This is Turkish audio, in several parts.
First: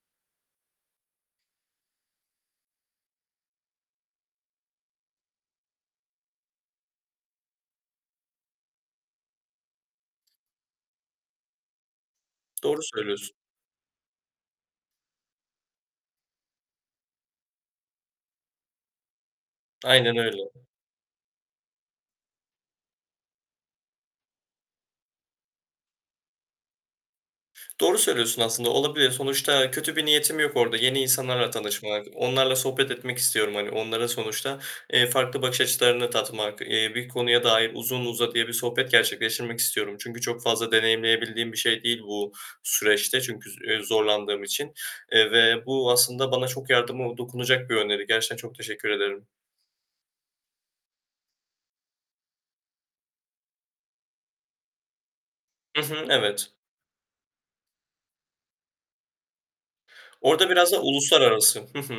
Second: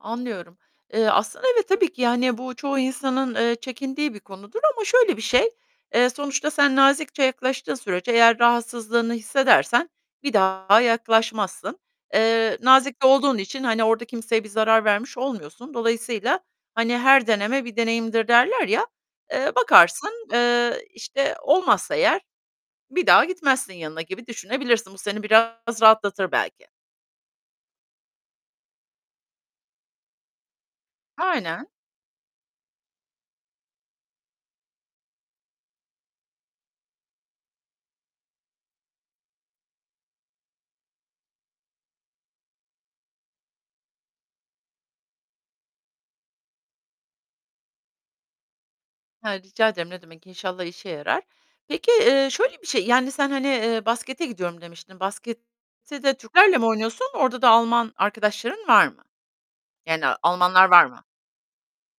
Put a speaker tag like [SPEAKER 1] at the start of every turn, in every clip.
[SPEAKER 1] Anlıyorum. Eee, aslında, evet, tabii ki, yani, bu çoğu insanın, eee, çekindiği bir konudur ama şöyle bir şey: Eee, sonuçta sen nazikçe yaklaştığın sürece eğer rahatsızlığını hissedersen bir daha yaklaşmazsın. Eee,
[SPEAKER 2] Doğru
[SPEAKER 1] nazik de
[SPEAKER 2] söylüyorsun.
[SPEAKER 1] olduğun için, hani, orada kimseye bir zarar vermiş olmuyorsun. Dolayısıyla, hani, her deneme bir deneyimdir derler ya, eee,
[SPEAKER 2] Aynen
[SPEAKER 1] bakarsın,
[SPEAKER 2] öyle.
[SPEAKER 1] eee, işte, olmazsa eğer bir daha gitmezsin yanına gibi düşünebilirsin. Bu seni biraz rahatlatır belki.
[SPEAKER 2] Doğru söylüyorsun, aslında, olabilir. Sonuçta kötü bir niyetim yok orada; yeni insanlarla
[SPEAKER 1] Aynen.
[SPEAKER 2] tanışmak, onlarla sohbet etmek istiyorum, hani, onlara sonuçta, eee, farklı bakış açılarını tatmak, eee, bir konuya dair uzun uzadıya bir sohbet gerçekleştirmek istiyorum, çünkü çok fazla deneyimleyebildiğim bir şey değil bu süreçte çünkü, eee, zorlandığım için, eee, ve bu aslında bana çok yardımı dokunacak bir öneri. Gerçekten çok teşekkür ederim.
[SPEAKER 1] He, rica ederim, ne demek. İnşallah işe yarar. Peki, eee, şöyle bir şey, yani, sen hani, eee, baskete gidiyorum demiştin.
[SPEAKER 2] Hı
[SPEAKER 1] Baskette
[SPEAKER 2] hı,
[SPEAKER 1] de
[SPEAKER 2] evet.
[SPEAKER 1] Türklerle mi oynuyorsun? Orada da Alman arkadaşların var mı, yani
[SPEAKER 2] Orada
[SPEAKER 1] Almanlar
[SPEAKER 2] biraz da
[SPEAKER 1] var mı?
[SPEAKER 2] uluslararası Hı hı.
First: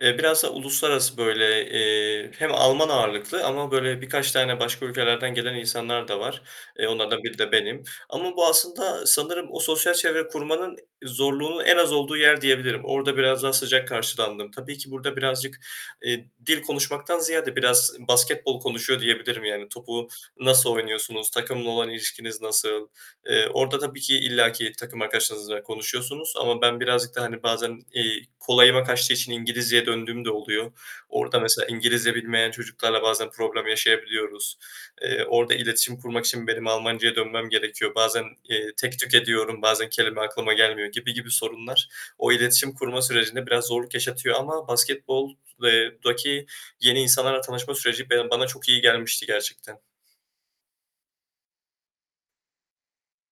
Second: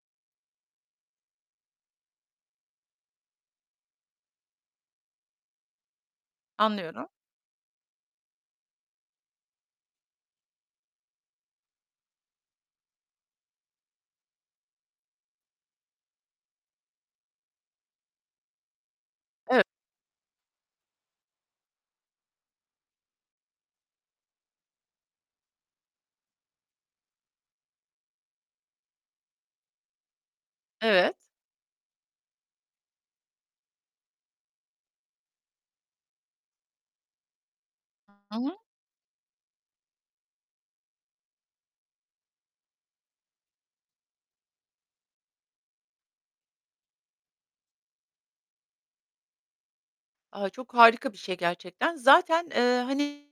[SPEAKER 2] Eee, biraz da uluslararası böyle, eee, hem Alman ağırlıklı ama böyle birkaç tane başka ülkelerden gelen insanlar da var. Eee,
[SPEAKER 1] Anlıyorum.
[SPEAKER 2] onlardan biri de benim ama bu aslında sanırım o sosyal çevre kurmanın zorluğunun en az olduğu yer diyebilirim. Orada biraz daha sıcak karşılandım. Tabii ki burada birazcık, eee, dil konuşmaktan ziyade biraz basketbol konuşuyor diyebilirim.
[SPEAKER 1] E
[SPEAKER 2] Yani topu nasıl. oynuyorsunuz, takımla olan ilişkiniz nasıl? Eee, orada tabii ki illaki takım arkadaşınızla konuşuyorsunuz ama ben birazcık da, hani, bazen, eee, kolayıma kaçtığı için İngilizceye döndüğüm de oluyor.
[SPEAKER 1] Evet.
[SPEAKER 2] Orada mesela İngilizce bilmeyen çocuklarla bazen problem yaşayabiliyoruz. Eee, orada iletişim kurmak için benim Almancaya dönmem gerekiyor. Bazen,
[SPEAKER 1] Hı hı.
[SPEAKER 2] eee, tek tük ediyorum, bazen kelime aklıma gelmiyor gibi gibi sorunlar o iletişim kurma sürecinde biraz zorluk yaşatıyor ama basketbol eee, daki yeni insanlarla tanışma süreci be bana çok iyi gelmişti gerçekten.
[SPEAKER 1] A, çok harika bir şey gerçekten. Zaten, eee, hani,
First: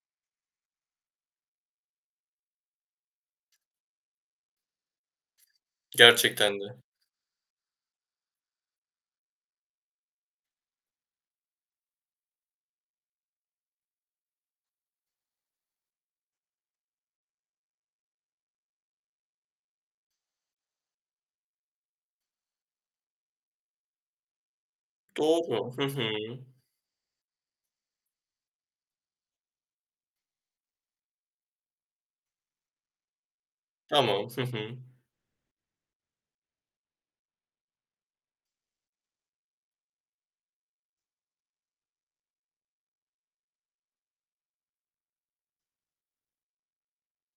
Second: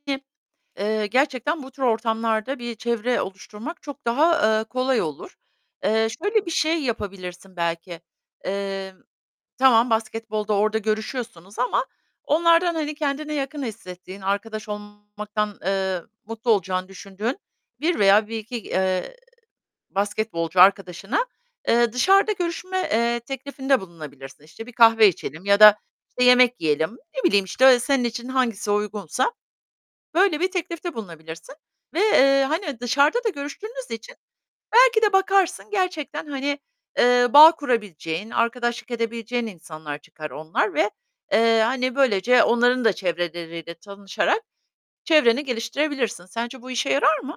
[SPEAKER 1] eee, gerçekten bu tür ortamlarda bir çevre oluşturmak çok daha, eee, kolay olur. Eee, şöyle bir
[SPEAKER 2] Gerçekten de.
[SPEAKER 1] şey yapabilirsin belki: Eee, tamam basketbolda orada görüşüyorsunuz ama onlardan, hani, kendine yakın hissettiğin, arkadaş olmaktan, eee, mutlu olacağını düşündüğün 1 veya 1-2, eee, basketbolcu arkadaşına, eee, dışarıda görüşme, eee, teklifinde bulunabilirsin. İşte, bir kahve içelim ya
[SPEAKER 2] Doğru.
[SPEAKER 1] da,
[SPEAKER 2] Hı hı.
[SPEAKER 1] işte yemek yiyelim. Ne bileyim, işte, senin için hangisi uygunsa böyle bir teklifte bulunabilirsin ve, eee, hani, dışarıda da görüştüğünüz için
[SPEAKER 2] Tamam. Hı hı.
[SPEAKER 1] belki de bakarsın gerçekten, hani, eee, bağ kurabileceğin, arkadaşlık edebileceğin insanlar çıkar onlar ve, eee, hani, böylece onların da çevreleriyle tanışarak çevreni geliştirebilirsin. Sence bu işe yarar mı?